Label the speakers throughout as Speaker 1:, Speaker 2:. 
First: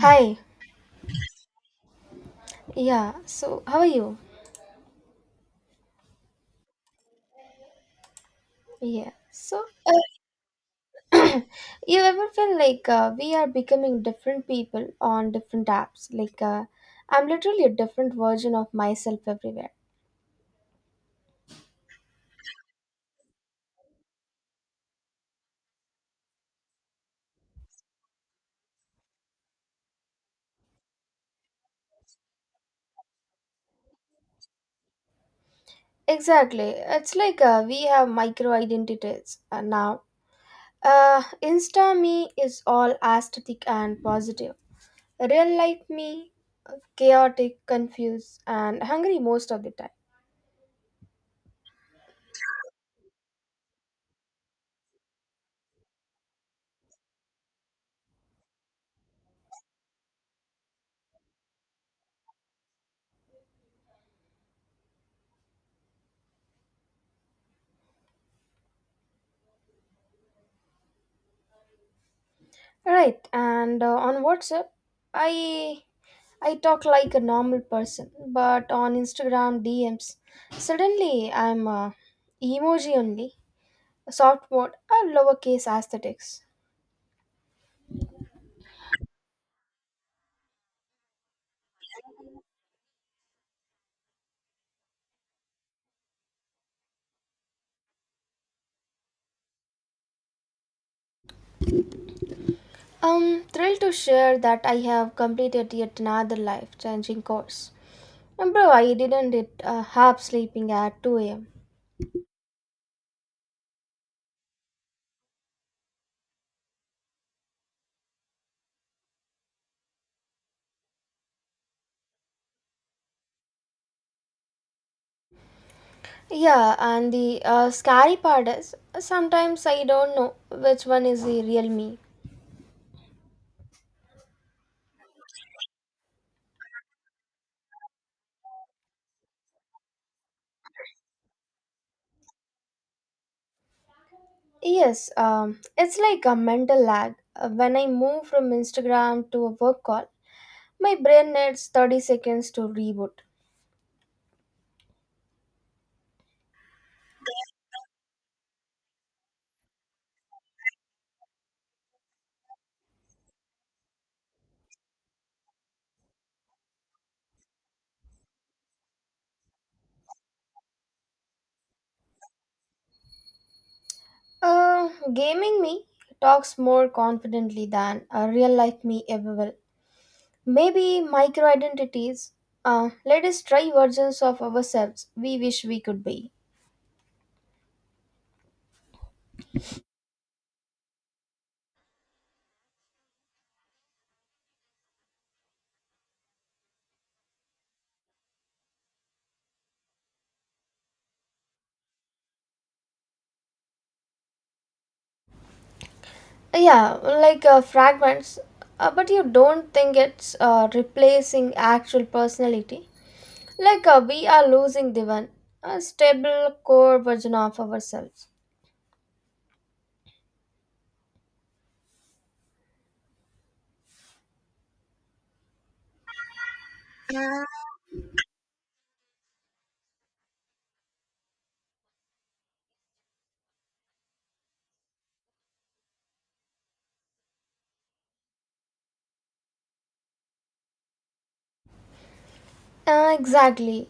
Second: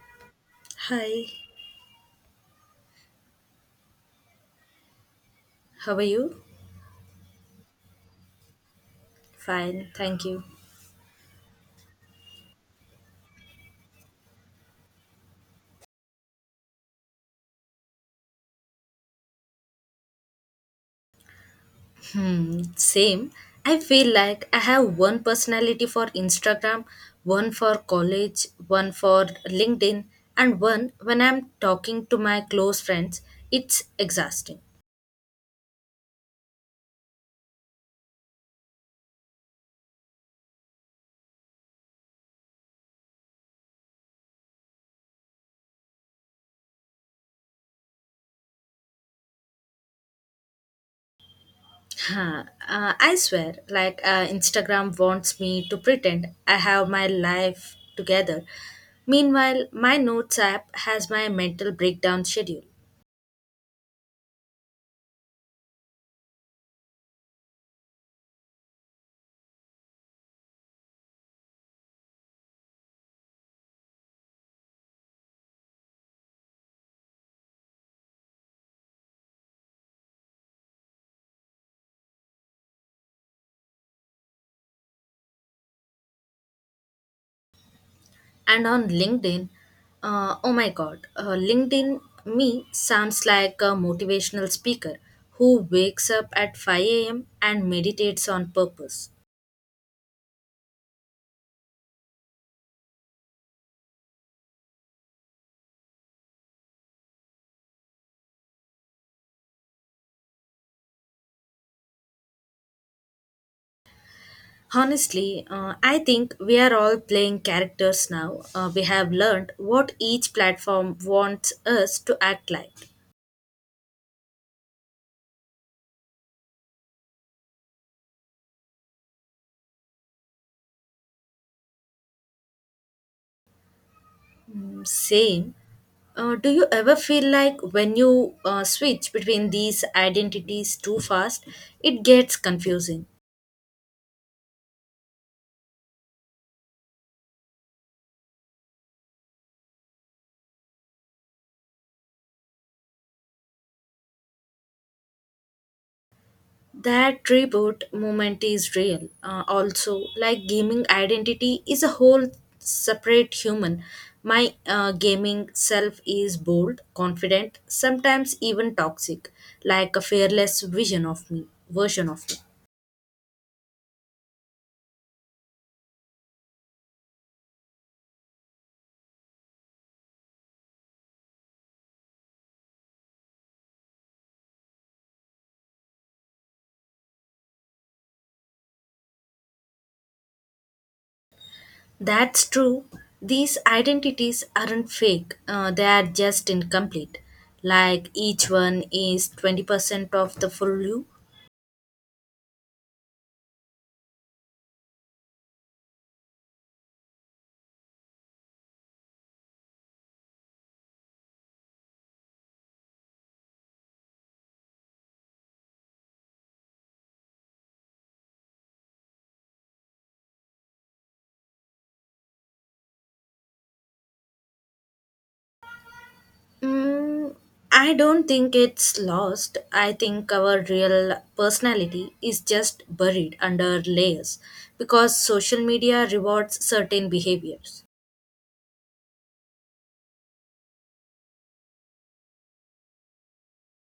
Speaker 1: Hi,
Speaker 2: Hi,
Speaker 1: yeah, so how are you?
Speaker 2: how are you?
Speaker 1: Yeah, so
Speaker 2: Fine, thank you.
Speaker 1: uh, you ever feel like we are becoming different people on different apps? I'm literally a different version of myself everywhere.
Speaker 2: Hmm, same. I feel like I have one personality for Instagram, one for college, one for LinkedIn, and one when I'm talking to my close friends. It's exhausting.
Speaker 1: Exactly, it's like we have micro identities now. Insta me is all aesthetic and positive, real life me, chaotic, confused, and hungry most of the time.
Speaker 2: Huh. I swear, Instagram wants me to pretend I have my life together. Meanwhile, my notes app has my mental breakdown schedule.
Speaker 1: Right, and on WhatsApp, I I talk like a normal person, but on Instagram DMs, suddenly I'm emoji only, soft mode, and lowercase aesthetics.
Speaker 2: And on LinkedIn, oh my god, LinkedIn me sounds like a motivational speaker who wakes up at 5 a.m. and meditates on purpose.
Speaker 1: I'm thrilled to share that I have completed yet another life changing course. And bro, I didn't it half sleeping at 2 a.m.
Speaker 2: Honestly, I think we are all playing characters now. We have learned what each platform wants us to act like.
Speaker 1: Yeah, and the scary part is sometimes I don't know which one is the real me.
Speaker 2: Mm, same. Do you ever feel like when you switch between these identities too fast, it gets confusing?
Speaker 1: Yes, it's like a mental lag. When I move from Instagram to a work call, my brain needs 30 seconds to reboot.
Speaker 2: That reboot moment is real. Also, like, gaming identity is a whole separate human. My gaming self is bold, confident, sometimes even toxic, like a fearless version of me.
Speaker 1: Uh, Gaming me talks more confidently than a real life me ever will. Maybe micro identities. Let us try versions of ourselves we wish we could be.
Speaker 2: That's true. These identities aren't fake, they are just incomplete. Like, each one is 20% of the full you.
Speaker 1: Yeah, like fragments. But you don't think it's replacing actual personality. Like we are losing the one, a stable core version of ourselves.
Speaker 2: Mm, I don't think it's lost. I think our real personality is just buried under layers because social media rewards certain behaviors.
Speaker 1: Exactly.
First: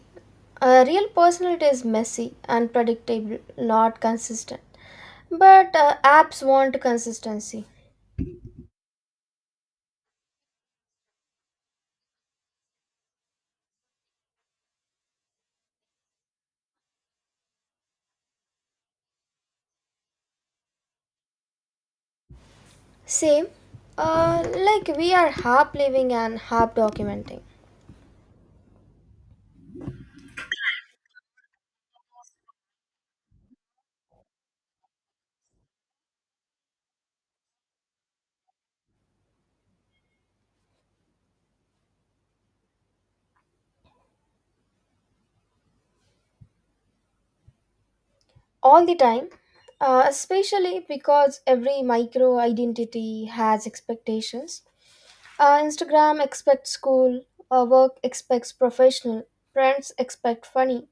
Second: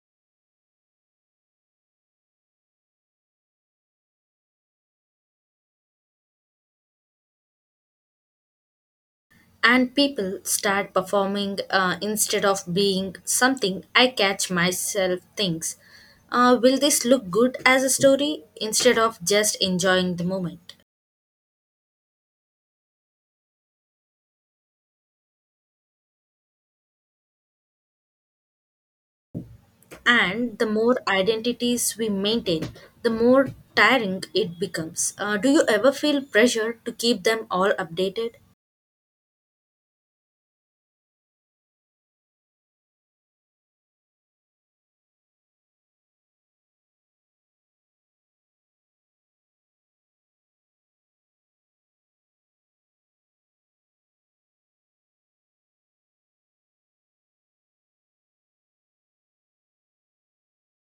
Speaker 1: A real personality is messy, unpredictable, not consistent. But apps want consistency.
Speaker 2: And people start performing, instead of being something I catch myself thinks. Will this look good as a story instead of just enjoying the moment?
Speaker 1: Same. Like we are half living and half documenting
Speaker 2: And the more identities we maintain, the more tiring it becomes. Do you ever feel pressure to keep them all updated?
Speaker 1: all the time, especially because every micro identity has expectations. Instagram expects school, work expects professional, friends expect funny,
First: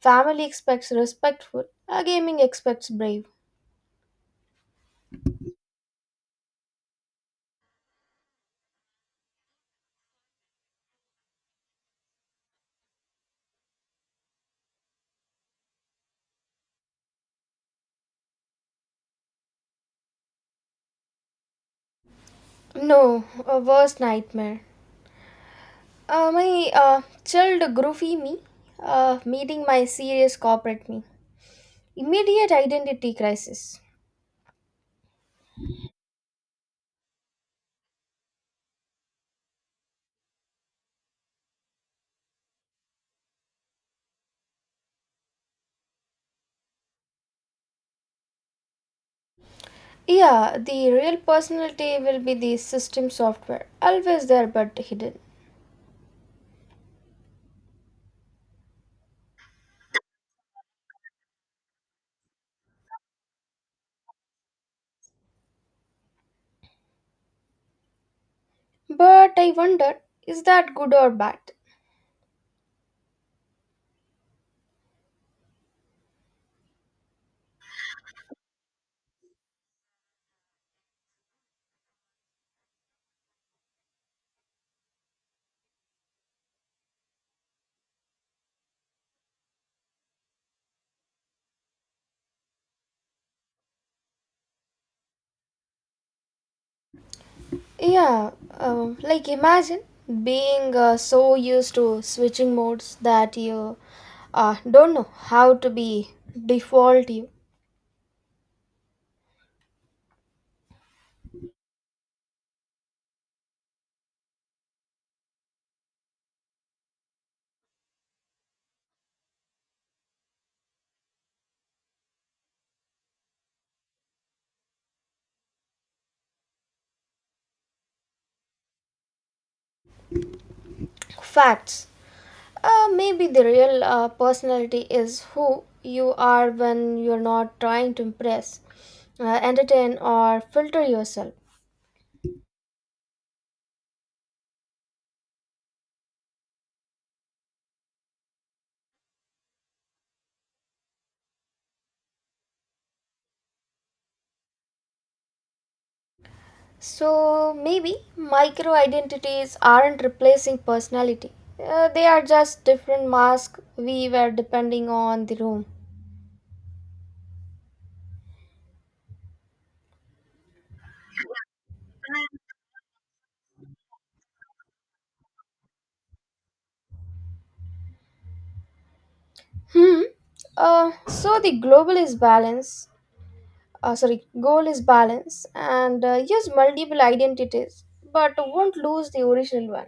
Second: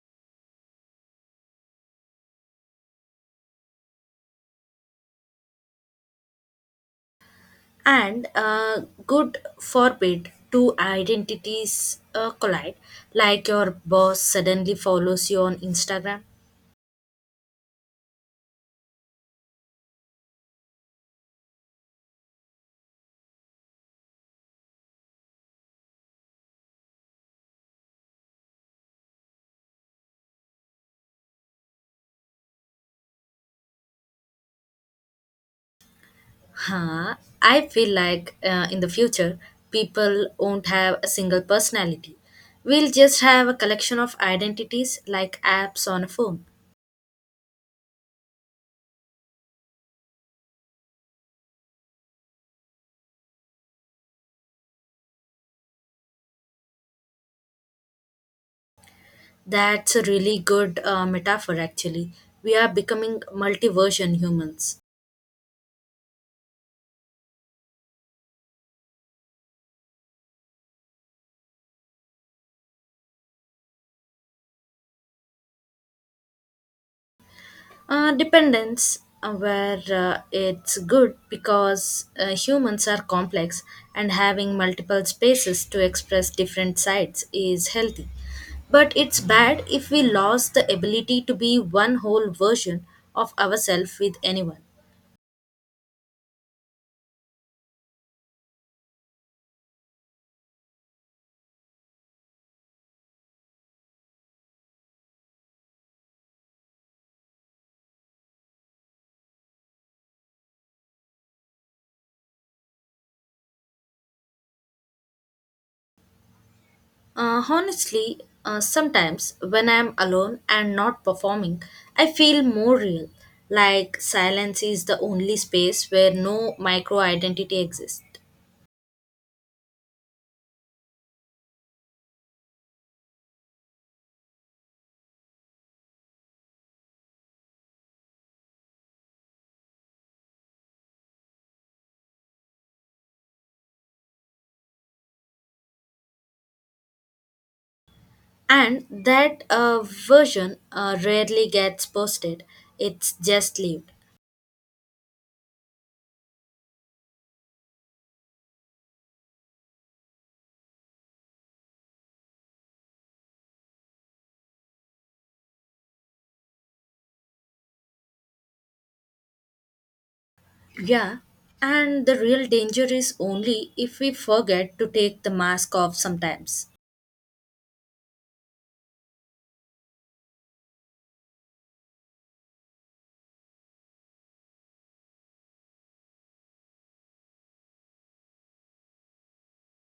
Speaker 1: family expects respectful, gaming expects brave.
Speaker 2: And good forbid two identities collide, like your boss suddenly follows you on Instagram.
Speaker 1: No, a worst nightmare. My chilled groovy me meeting my serious corporate me. Immediate identity crisis.
Speaker 2: Huh. I feel like, in the future, people won't have a single personality. We'll just have a collection of identities like apps on a phone.
Speaker 1: Yeah, the real personality will be the system software, always there but hidden.
Speaker 2: That's a really good metaphor, actually. We are becoming multiversion humans.
Speaker 1: But I wonder, is that good or bad?
Speaker 2: Dependence, where it's good because, humans are complex and having multiple spaces to express different sides is healthy. But it's bad if we lost the ability to be one whole version of ourselves with anyone.
Speaker 1: Yeah, like imagine being so used to switching modes that you don't know how to be default you.
Speaker 2: Honestly, sometimes when I'm alone and not performing, I feel more real. Like, silence is the only space where no micro identity exists.
Speaker 1: Facts. Maybe the real personality is who you are when you're not trying to impress, entertain, or filter yourself.
Speaker 2: And that version rarely gets posted, it's just lived.
Speaker 1: So maybe micro identities aren't replacing personality, they are just different masks we wear depending on the room.
Speaker 2: Yeah, and the real danger is only if we forget to take the mask off sometimes.
Speaker 1: Hmm. So the global is balance. Sorry, goal is balance, and use multiple identities, but won't lose the original one.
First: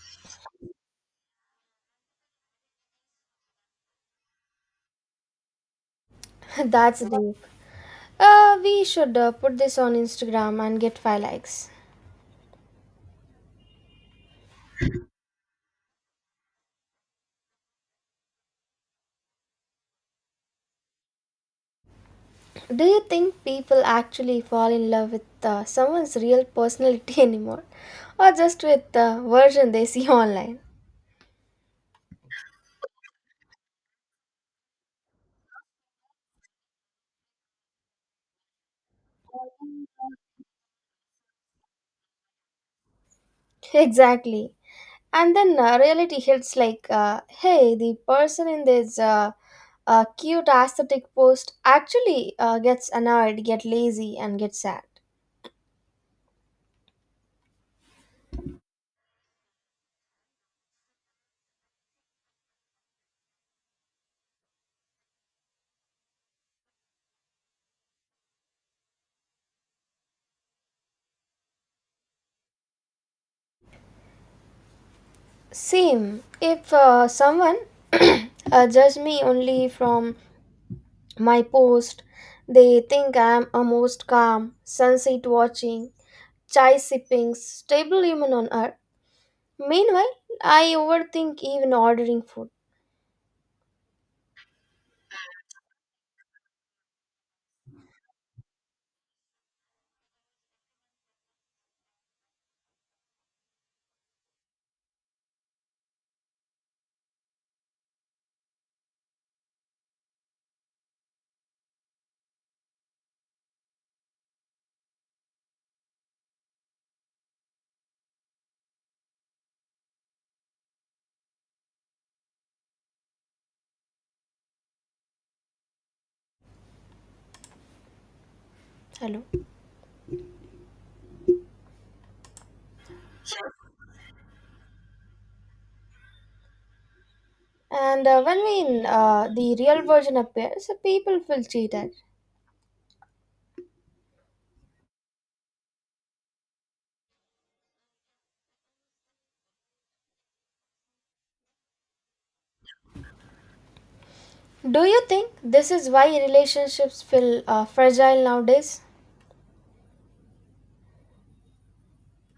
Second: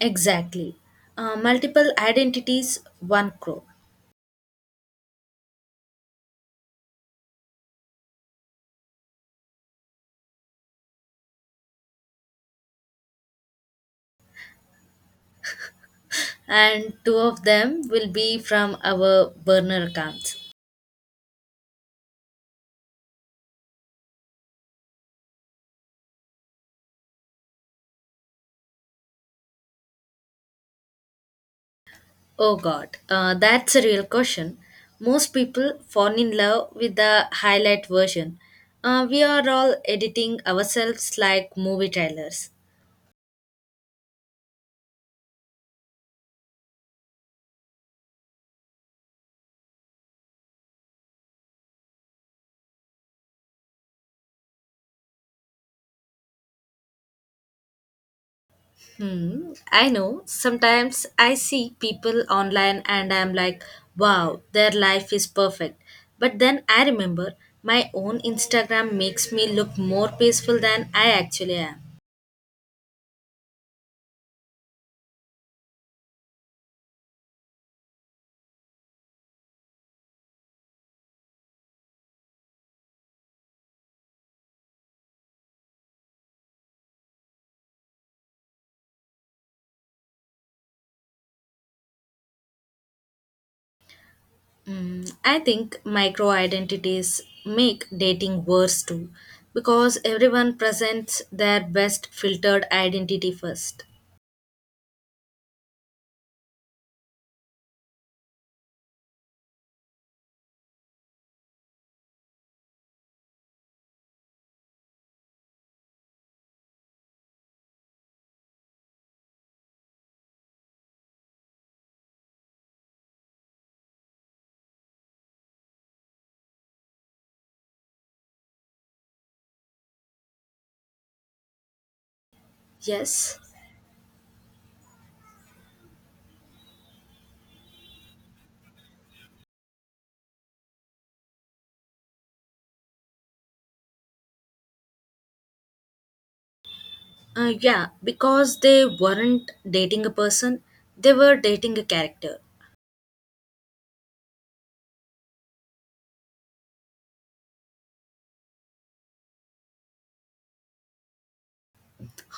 Speaker 2: Exactly. Multiple identities, one crow.
Speaker 1: That's deep. We should put this on Instagram and get 5 likes.
Speaker 2: And two of them will be from our burner accounts.
Speaker 1: Do you think people actually fall in love with someone's real personality anymore? Or just with the version they see online?
Speaker 2: Oh god, that's a real question. Most people fall in love with the highlight version. We are all editing ourselves like movie trailers.
Speaker 1: Exactly. And then reality hits like, hey, the person in this cute aesthetic post actually gets annoyed, get lazy, and get sad.
Speaker 2: Hmm, I know. Sometimes I see people online and I'm like, wow, their life is perfect. But then I remember my own Instagram makes me look more peaceful than I actually am.
Speaker 1: Same. If someone judge me only from my post. They think I'm a most calm, sunset watching, chai sipping, stable human on earth. Meanwhile, I overthink even ordering food.
Speaker 2: Mm, I think micro identities make dating worse too, because everyone presents their best filtered identity first.
Speaker 1: Hello.
Speaker 2: Yes.
Speaker 1: And when we, the real version appears, people feel cheated.
Speaker 2: Yeah, because they weren't dating a person, they were dating a character.
Speaker 1: Do you think this is why relationships feel fragile nowadays?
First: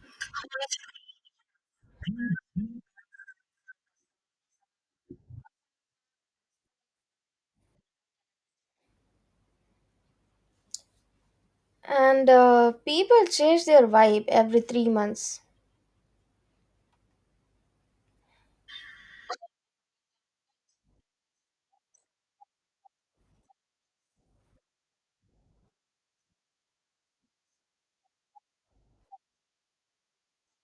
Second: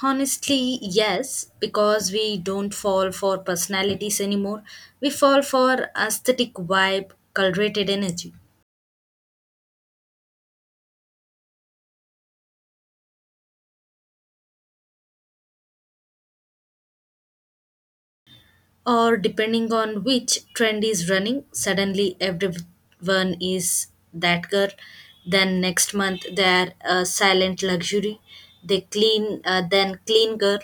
Speaker 2: Honestly, yes, because we don't fall for personalities anymore, we fall for aesthetic vibe, cultivated energy.
Speaker 1: And people change their vibe every 3 months.
Speaker 2: Or depending on which trend is running, suddenly everyone is that girl, then next month they're a silent luxury, they clean, then clean girl,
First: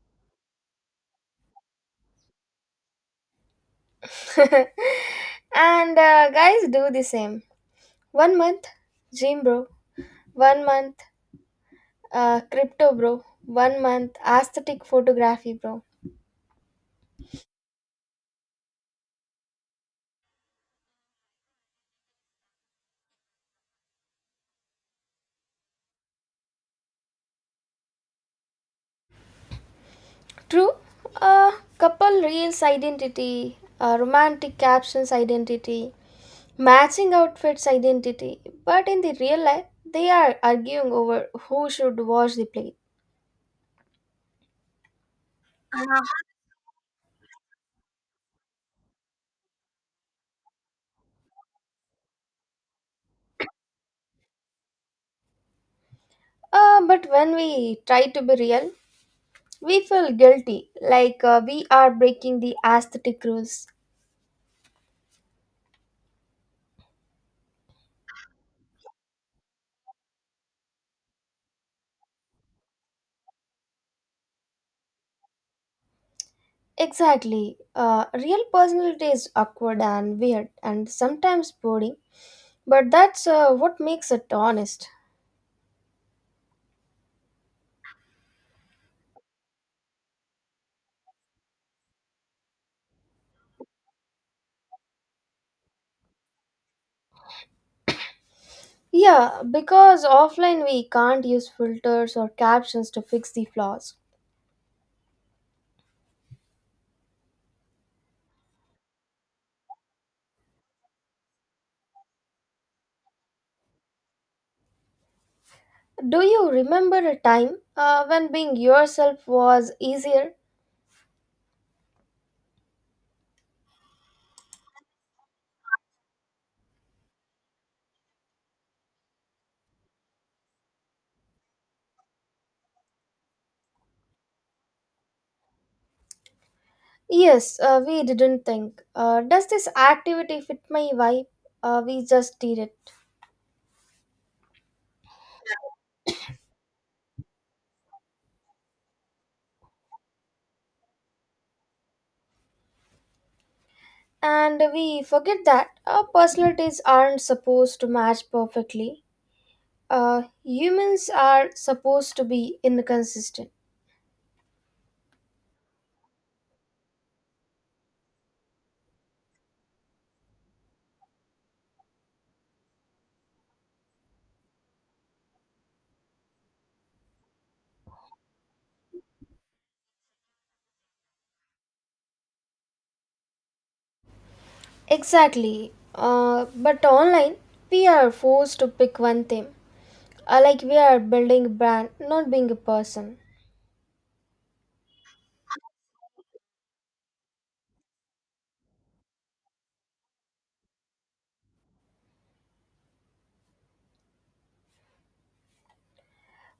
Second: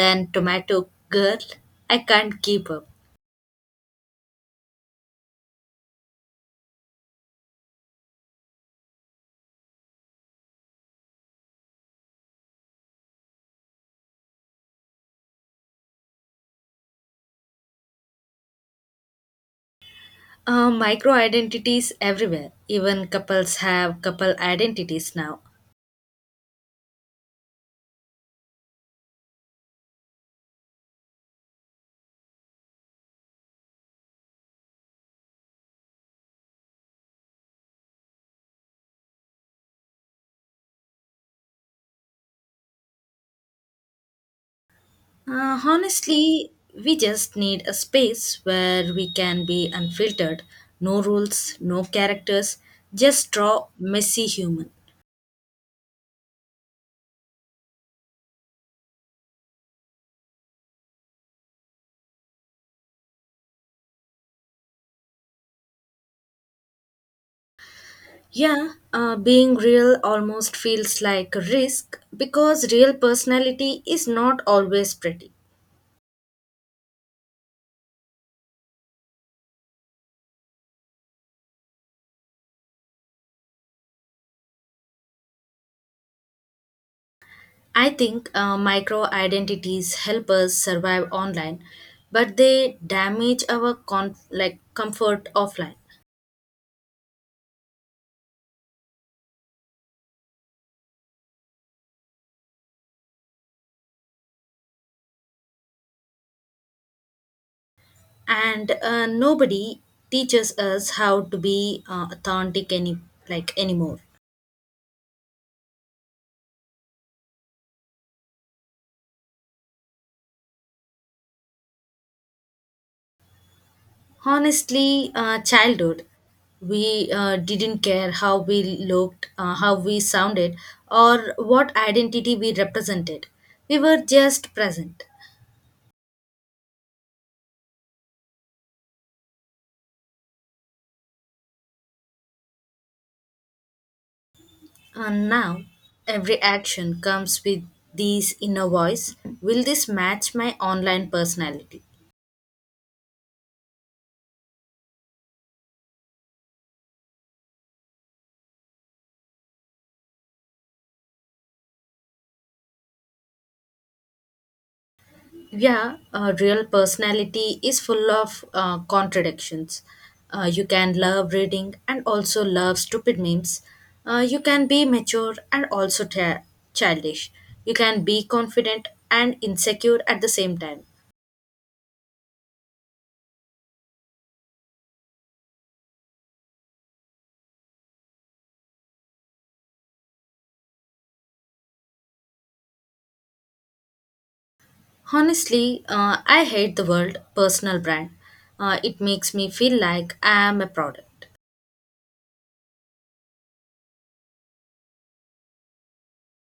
Speaker 2: then tomato girl. I can't keep up.
Speaker 1: And guys do the same. One month, gym bro. One month crypto, bro. One month aesthetic photography, bro.
Speaker 2: Micro identities everywhere. Even couples have couple identities now.
Speaker 1: True. Uh, Couple reels identity, romantic captions identity, matching outfits identity. But in the real life, they are arguing over who should wash the plate.
Speaker 2: Honestly, we just need a space where we can be unfiltered. No rules, no characters, just draw messy human.
Speaker 1: But when we try to be real, we feel guilty, like we are breaking the aesthetic rules.
Speaker 2: Yeah, being real almost feels like a risk because real personality is not always pretty.
Speaker 1: Exactly. Real personality is awkward and weird and sometimes boring. But that's what makes it honest.
Speaker 2: I think micro identities help us survive online, but they damage our like comfort offline.
Speaker 1: Yeah, because offline we can't use filters or captions to fix the flaws.
Speaker 2: And nobody teaches us how to be authentic any like anymore.
Speaker 1: Do you remember a time when being yourself was easier?
Speaker 2: Honestly, childhood, we didn't care how we looked, how we sounded or what identity we represented. We were just present.
Speaker 1: Yes, we didn't think. Does this activity fit my vibe? We just did it.
Speaker 2: And now every action comes with this inner voice: will this match my online personality?
Speaker 1: And we forget that our personalities aren't supposed to match perfectly. Humans are supposed to be inconsistent.
Speaker 2: Yeah, real personality is full of contradictions. You can love reading and also love stupid memes. You can be mature and also childish. You can be confident and insecure at the same time.
Speaker 1: Exactly. But online, we are forced to pick one thing. Like we are building a brand, not being a person.
Speaker 2: Honestly, I hate the word personal brand. It makes me feel like I am a product.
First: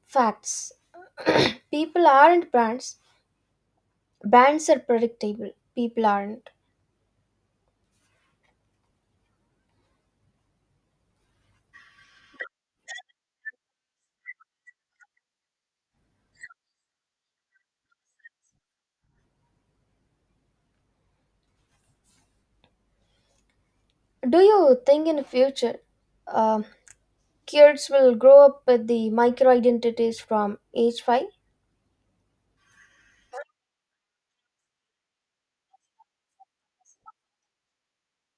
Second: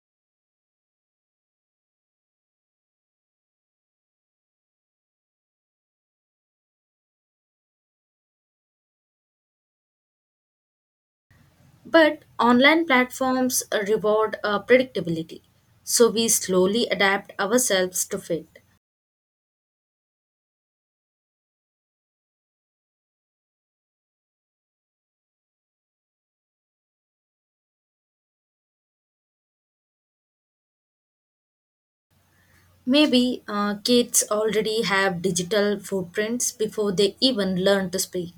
Speaker 1: Facts. People aren't brands. Brands are predictable. People aren't.
Speaker 2: But online platforms reward predictability, so we slowly adapt ourselves to fit.
Speaker 1: Do you think in the future, uh, kids will grow up with the micro identities from age 5?
Speaker 2: Maybe kids already have digital footprints before they even learn to speak.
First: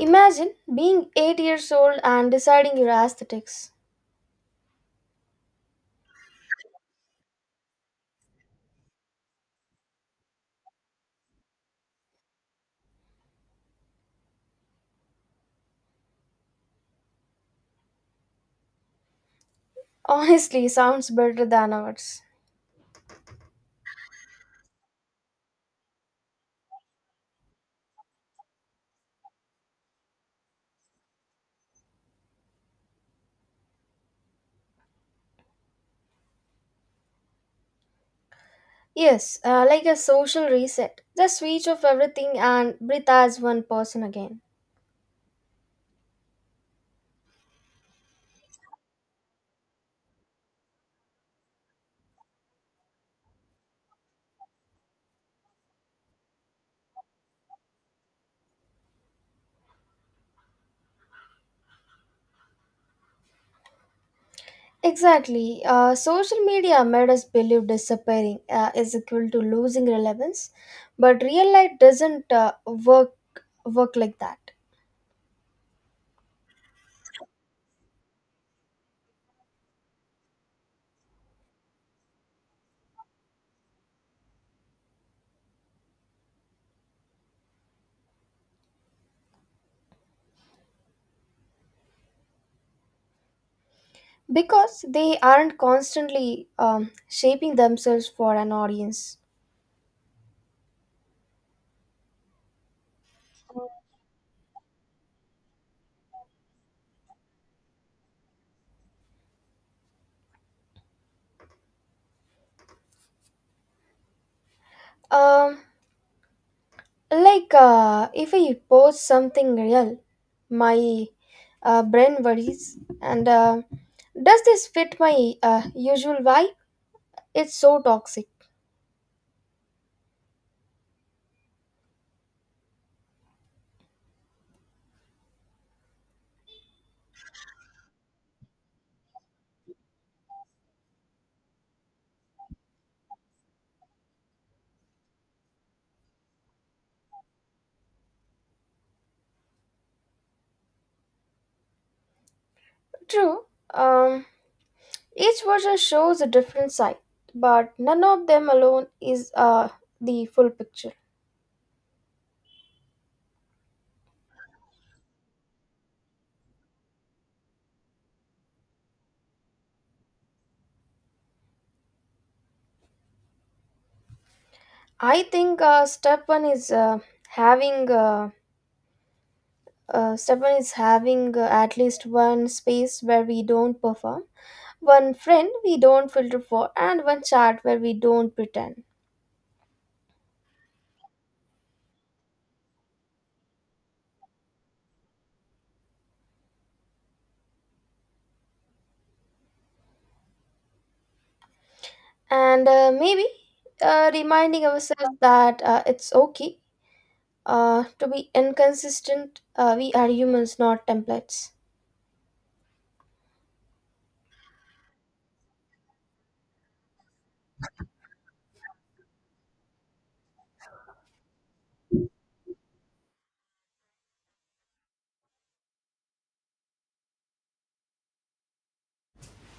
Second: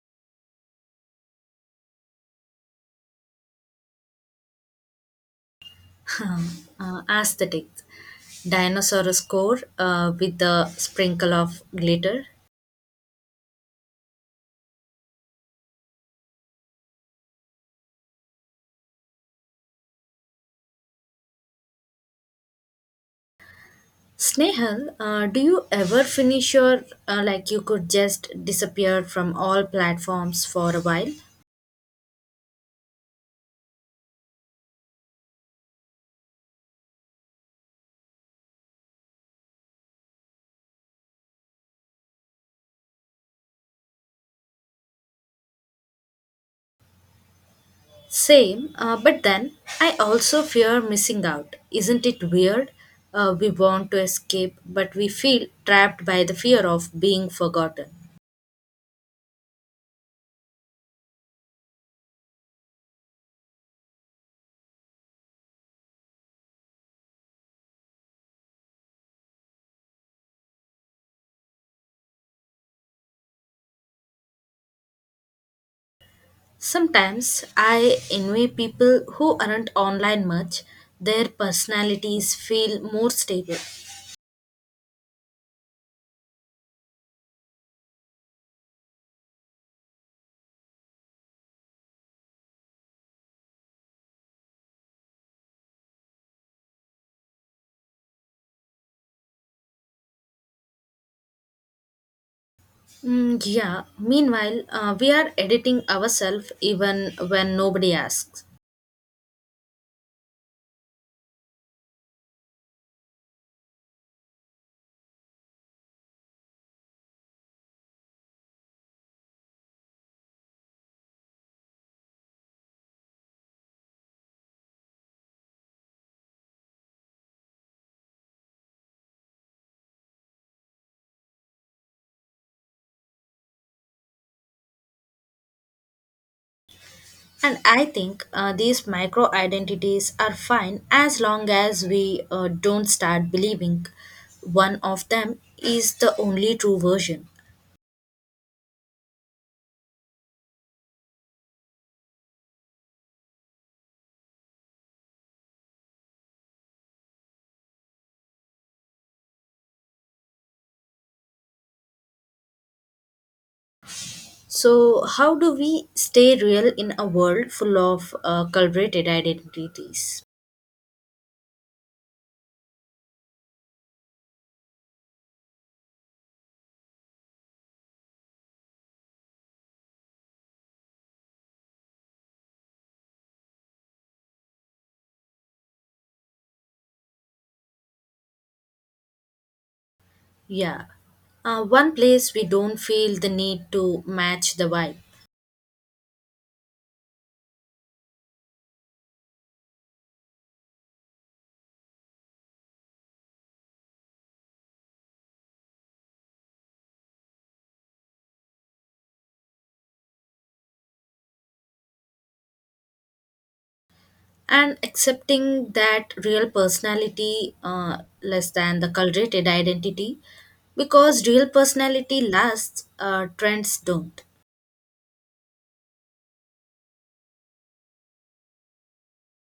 Speaker 1: Imagine being 8 years old and deciding your aesthetics.
Speaker 2: Aesthetics. Dinosaur score with the sprinkle of glitter.
Speaker 1: Honestly, sounds better than ours.
Speaker 2: Snehal, do you ever finish your like you could just disappear from all platforms for a while?
Speaker 1: Yes, like a social reset. Just switch off everything and breathe as one person again.
Speaker 2: Same, but then I also fear missing out. Isn't it weird? We want to escape, but we feel trapped by the fear of being forgotten.
Speaker 1: Exactly. Social media made us believe disappearing is equal to losing relevance, but real life doesn't work like that
Speaker 2: Sometimes I envy people who aren't online much. Their personalities feel more stable.
Speaker 1: because they aren't constantly shaping themselves for an audience.
Speaker 2: Mm, yeah, meanwhile, we are editing ourselves even when nobody asks.
Speaker 1: Um, Like, if I post something real, my brain worries. And does this fit my usual vibe? It's so toxic.
Speaker 2: And I think these micro identities are fine as long as we don't start believing one of them is the only true version.
Speaker 1: True. Um, each version shows a different side, but none of them alone is the full picture.
Speaker 2: So, how do we stay real in a world full of cultivated identities?
Speaker 1: I think having uh, step one is having at least one space where we don't perform one friend we don't filter for, and one chat where we don't pretend.
Speaker 2: Yeah. One place we don't feel the need to match the vibe.
Speaker 1: And maybe reminding ourselves that it's okay to be inconsistent. We are humans, not templates.
Speaker 2: And accepting that real personality less than the curated identity, because real personality lasts, trends don't.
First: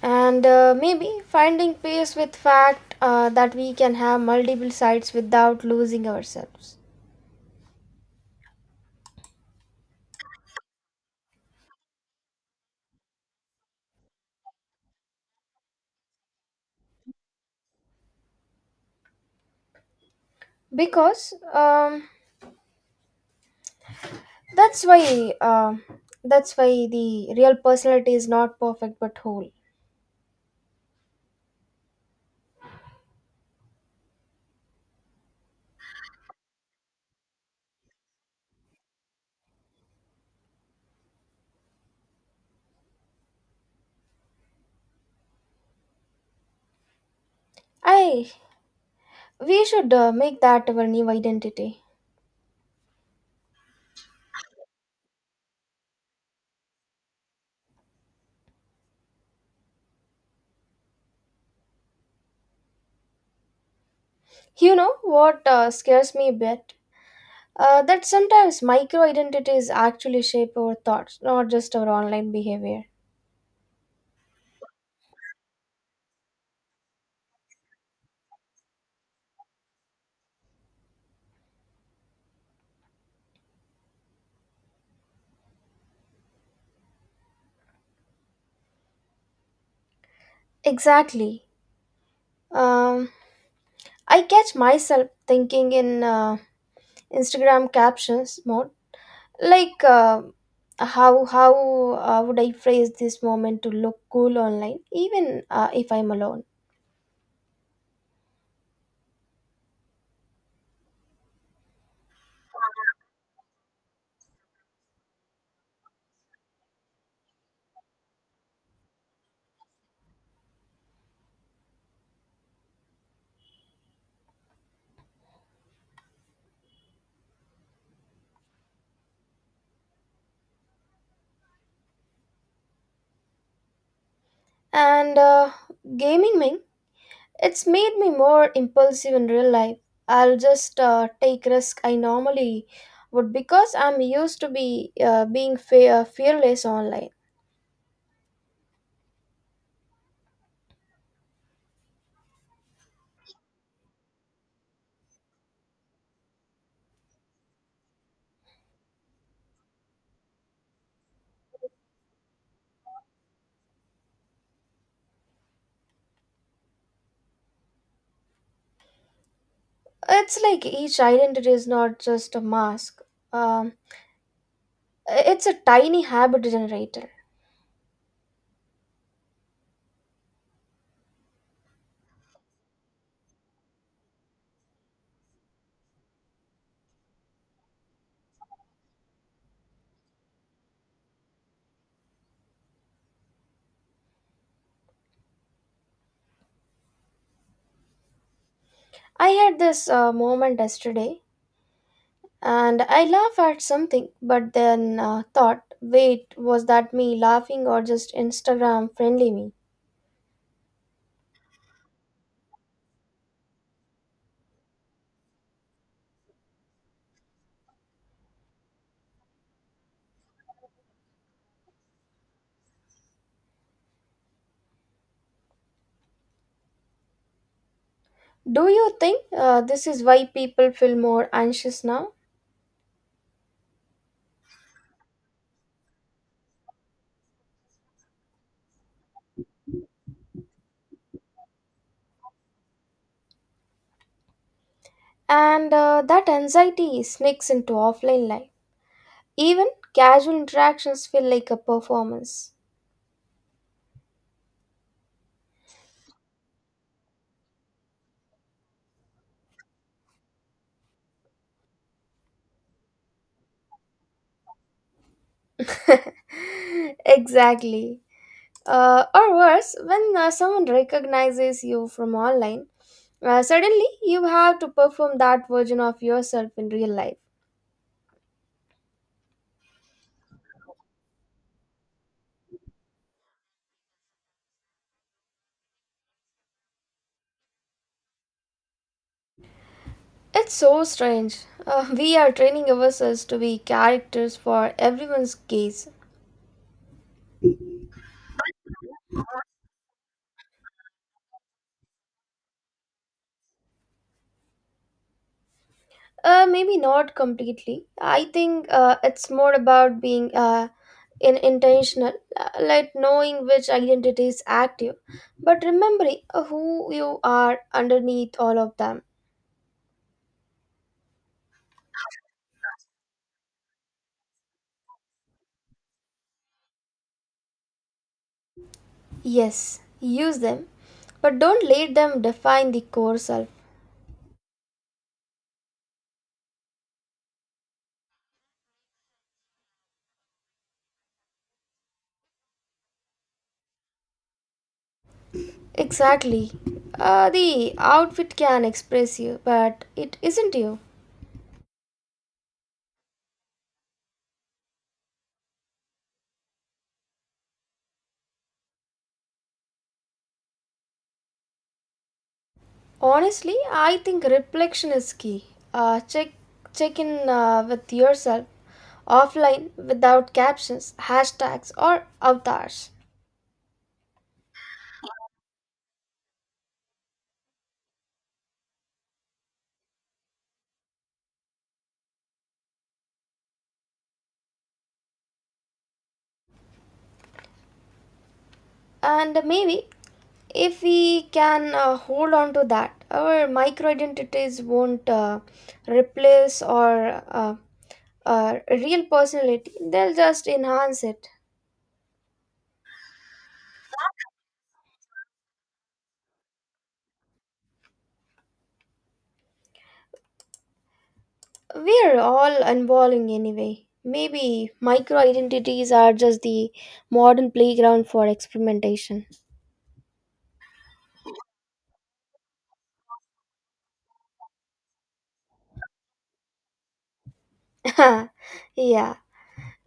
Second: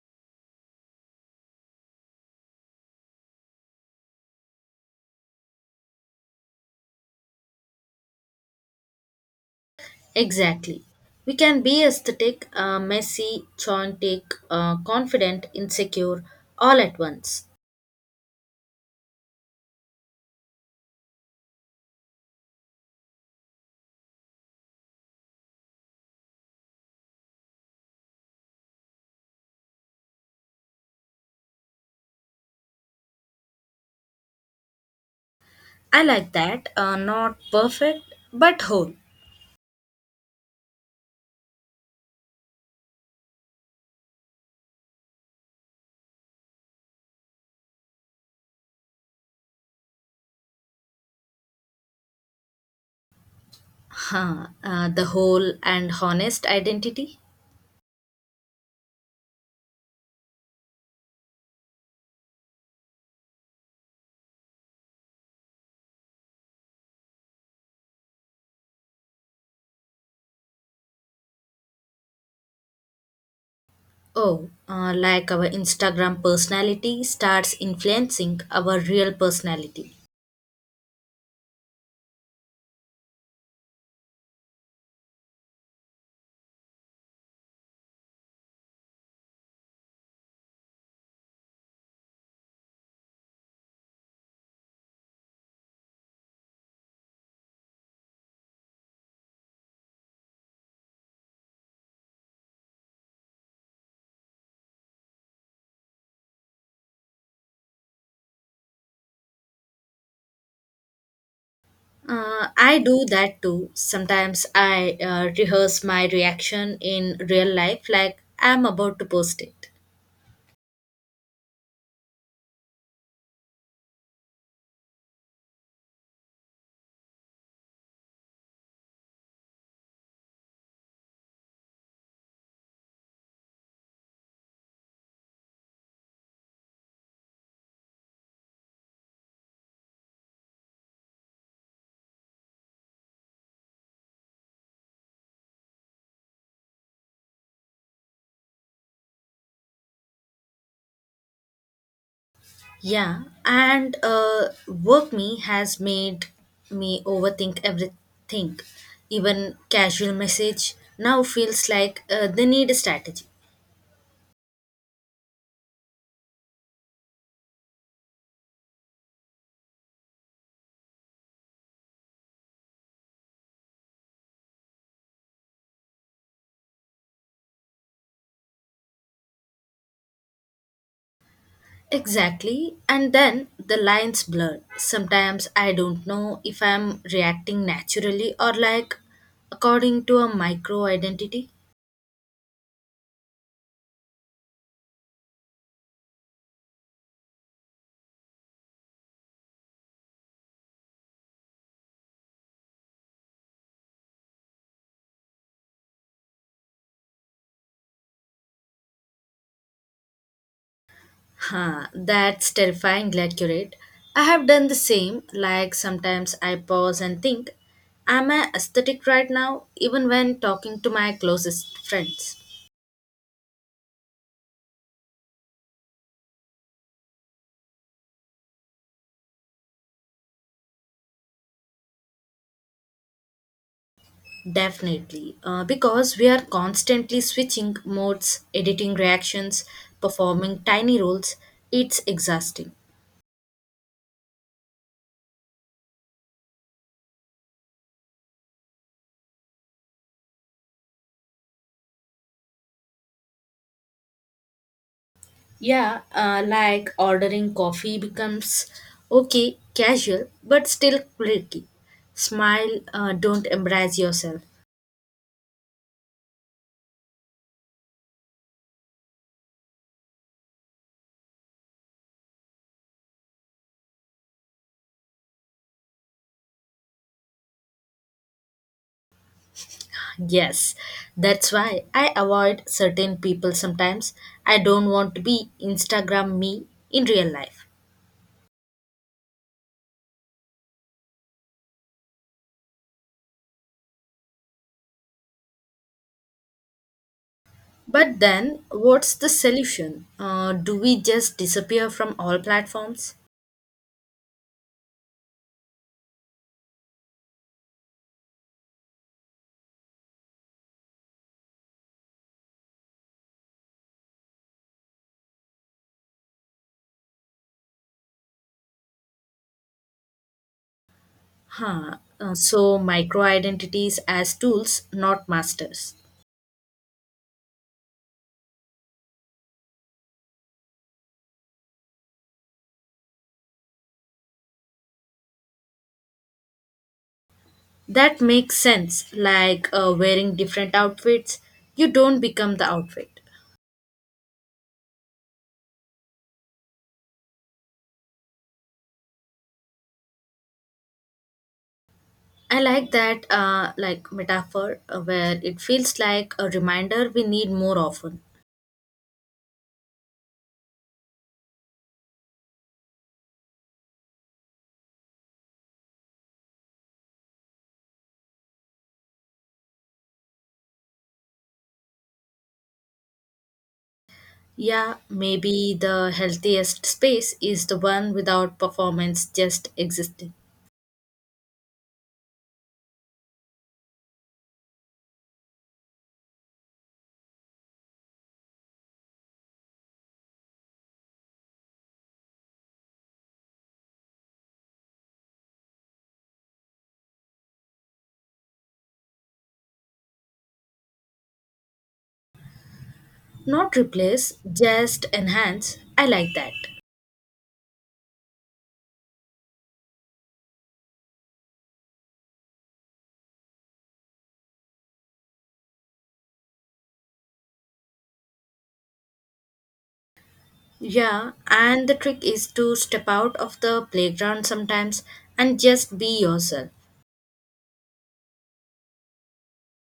Speaker 1: And maybe finding peace with fact that we can have multiple sides without losing ourselves.
Speaker 2: Exactly. We can be aesthetic, messy, chaotic, confident, insecure, all at once.
Speaker 1: Because that's why uh, that's why the real personality is not perfect but whole.
Speaker 2: I like that. Not perfect, but whole.
Speaker 1: I We should make that our new identity.
Speaker 2: Huh, the whole and honest identity.
Speaker 1: You know what scares me a bit? That sometimes micro identities actually shape our thoughts, not just our online behavior.
Speaker 2: Oh, like our Instagram personality starts influencing our real personality.
Speaker 1: Exactly. Um, I catch myself thinking in Instagram captions mode, like how would I phrase this moment to look cool online, even if I'm alone.
Speaker 2: I do that too. Sometimes I rehearse my reaction in real life, like I'm about to post it.
Speaker 1: And gaming, it's made me more impulsive in real life. I'll just take risk I normally would because I'm used to be being fearless online.
Speaker 2: Yeah, and work me has made me overthink everything. Even casual message now feels like they need a strategy.
Speaker 1: It's like each identity is not just a mask. Um, it's a tiny habit generator.
Speaker 2: Exactly. And then the lines blur. Sometimes I don't know if I'm reacting naturally or like according to a micro identity.
Speaker 1: I had this moment yesterday, and I laugh at something, but then thought, wait, was that me laughing or just Instagram friendly me?
Speaker 2: Huh, that's terrifyingly accurate. I have done the same. Like, sometimes I pause and think, am I aesthetic right now, even when talking to my closest friends?
Speaker 1: Do you think this is why people feel more anxious now?
Speaker 2: Definitely, because we are constantly switching modes, editing reactions, performing tiny roles. It's exhausting.
Speaker 1: And that anxiety sneaks into offline life. Even casual interactions feel like a performance.
Speaker 2: Yeah, like ordering coffee becomes okay, casual, but still quirky. Smile, don't embrace yourself.
Speaker 1: exactly. Or worse, when someone recognizes you from online, suddenly you have to perform that version of yourself in real life.
Speaker 2: Yes, that's why I avoid certain people sometimes. I don't want to be Instagram me in real life.
Speaker 1: It's so strange. We are training ourselves to be characters for everyone's gaze.
Speaker 2: But then, what's the solution? Do we just disappear from all platforms?
Speaker 1: Maybe not completely. I think it's more about being in intentional like knowing which identity is active but remembering who you are underneath all of them.
Speaker 2: Huh. So, micro identities as tools, not masters.
Speaker 1: Yes, use them but don't let them define the core self.
Speaker 2: That makes sense. Like, wearing different outfits, you don't become the outfit.
Speaker 1: Exactly. The outfit can express you but it isn't you.
Speaker 2: I like that, like metaphor, where it feels like a reminder we need more often.
Speaker 1: Honestly, I think reflection is key. Uh, check check in with yourself offline without captions, hashtags or avatars.
Speaker 2: Yeah, maybe the healthiest space is the one without performance, just existing.
Speaker 1: And maybe if we can hold on to that, our micro identities won't replace or real personality, they'll just enhance it.
Speaker 2: Not replace, just enhance. I like that.
Speaker 1: We're all evolving anyway. Maybe micro identities are just the modern playground for experimentation.
Speaker 2: Yeah, and the trick is to step out of the playground sometimes and just be yourself.
Speaker 1: yeah,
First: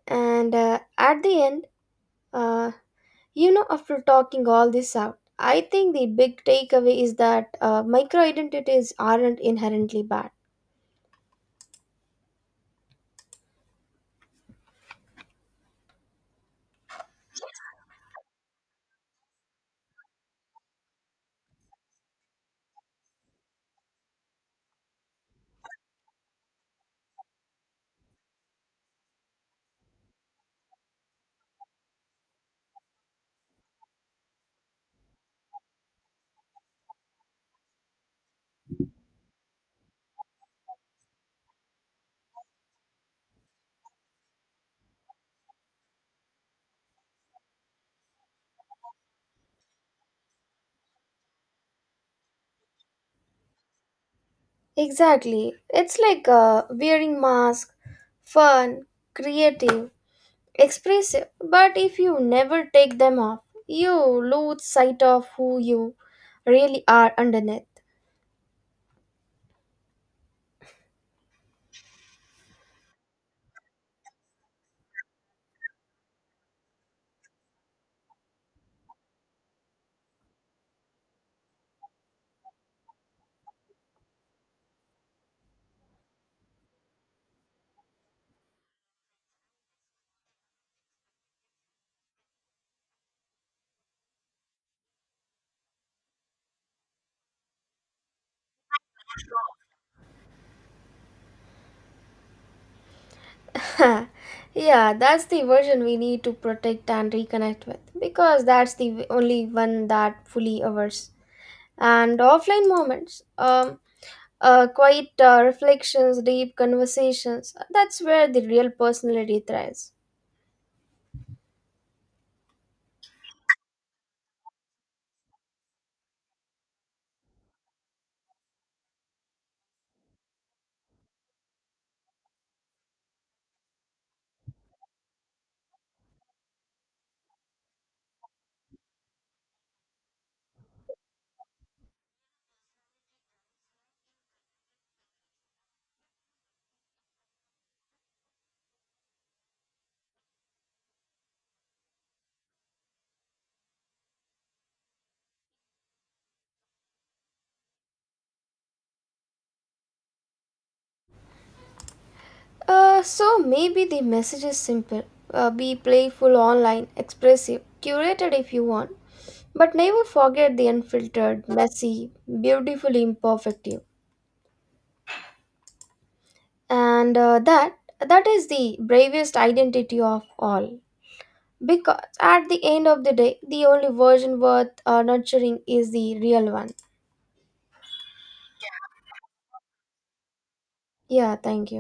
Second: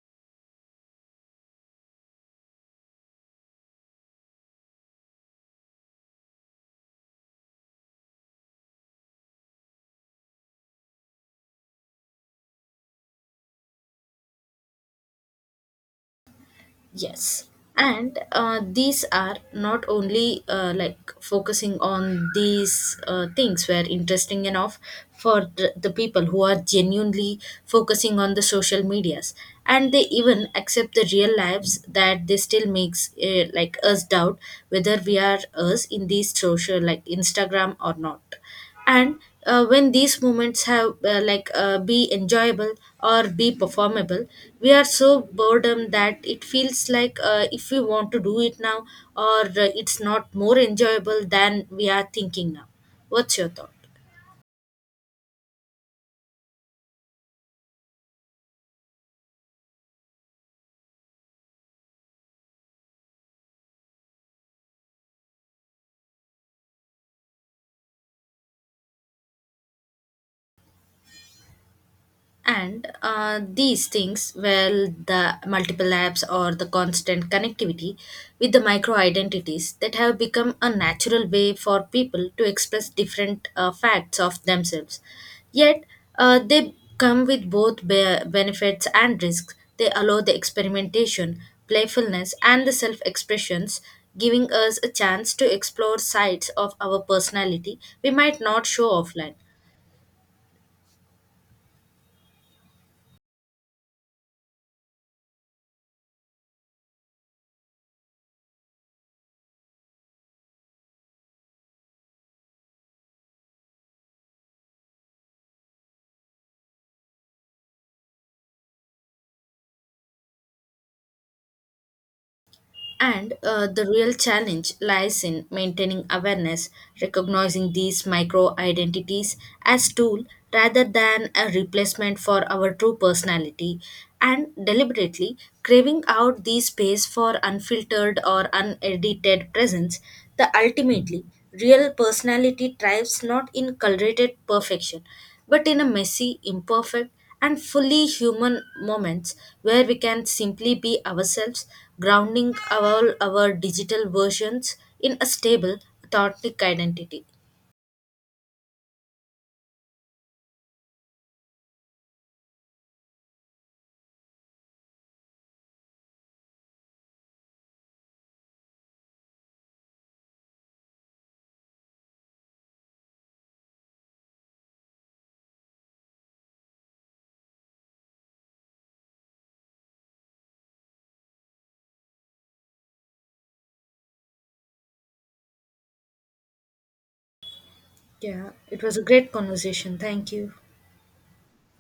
Speaker 1: and at the end, uh, you know, after talking all this out, I think the big takeaway is that micro identities aren't inherently bad.
Speaker 2: Yes. And these are not only like focusing on these things were interesting enough for the people who are genuinely focusing on the social medias, and they even accept the real lives that they still makes like us doubt whether we are us in these social, like Instagram, or not. And when these moments have, be enjoyable or be performable, we are so boredom that it feels like, if we want to do it now or it's not more enjoyable than we are thinking now. What's your thought?
Speaker 1: Exactly. It's like wearing mask, fun, creative, expressive. But if you never take them off, you lose sight of who you really are underneath.
Speaker 2: And these things, well, the multiple apps or the constant connectivity with the micro identities that have become a natural way for people to express different facts of themselves. Yet they come with both benefits and risks. They allow the experimentation, playfulness and the self expressions, giving us a chance to explore sides of our personality we might not show offline.
Speaker 1: yeah, that's the version we need to protect and reconnect with because that's the only one that fully ours. And offline moments, quiet reflections, deep conversations. That's where the real personality thrives.
Speaker 2: And the real challenge lies in maintaining awareness, recognizing these micro identities as tool rather than a replacement for our true personality, and deliberately craving out these space for unfiltered or unedited presence. The ultimately real personality thrives not in curated perfection, but in a messy, imperfect and fully human moments where we can simply be ourselves, grounding our digital versions in a stable, authentic identity.
Speaker 1: So maybe the message is simple, be playful online, expressive, curated if you want, but never forget the unfiltered, messy, beautifully imperfect you. And that is the bravest identity of all. Because at the end of the day, the only version worth nurturing is the real one.
Speaker 2: Yeah, it was a great conversation. Thank you.
Speaker 1: Yeah, thank you.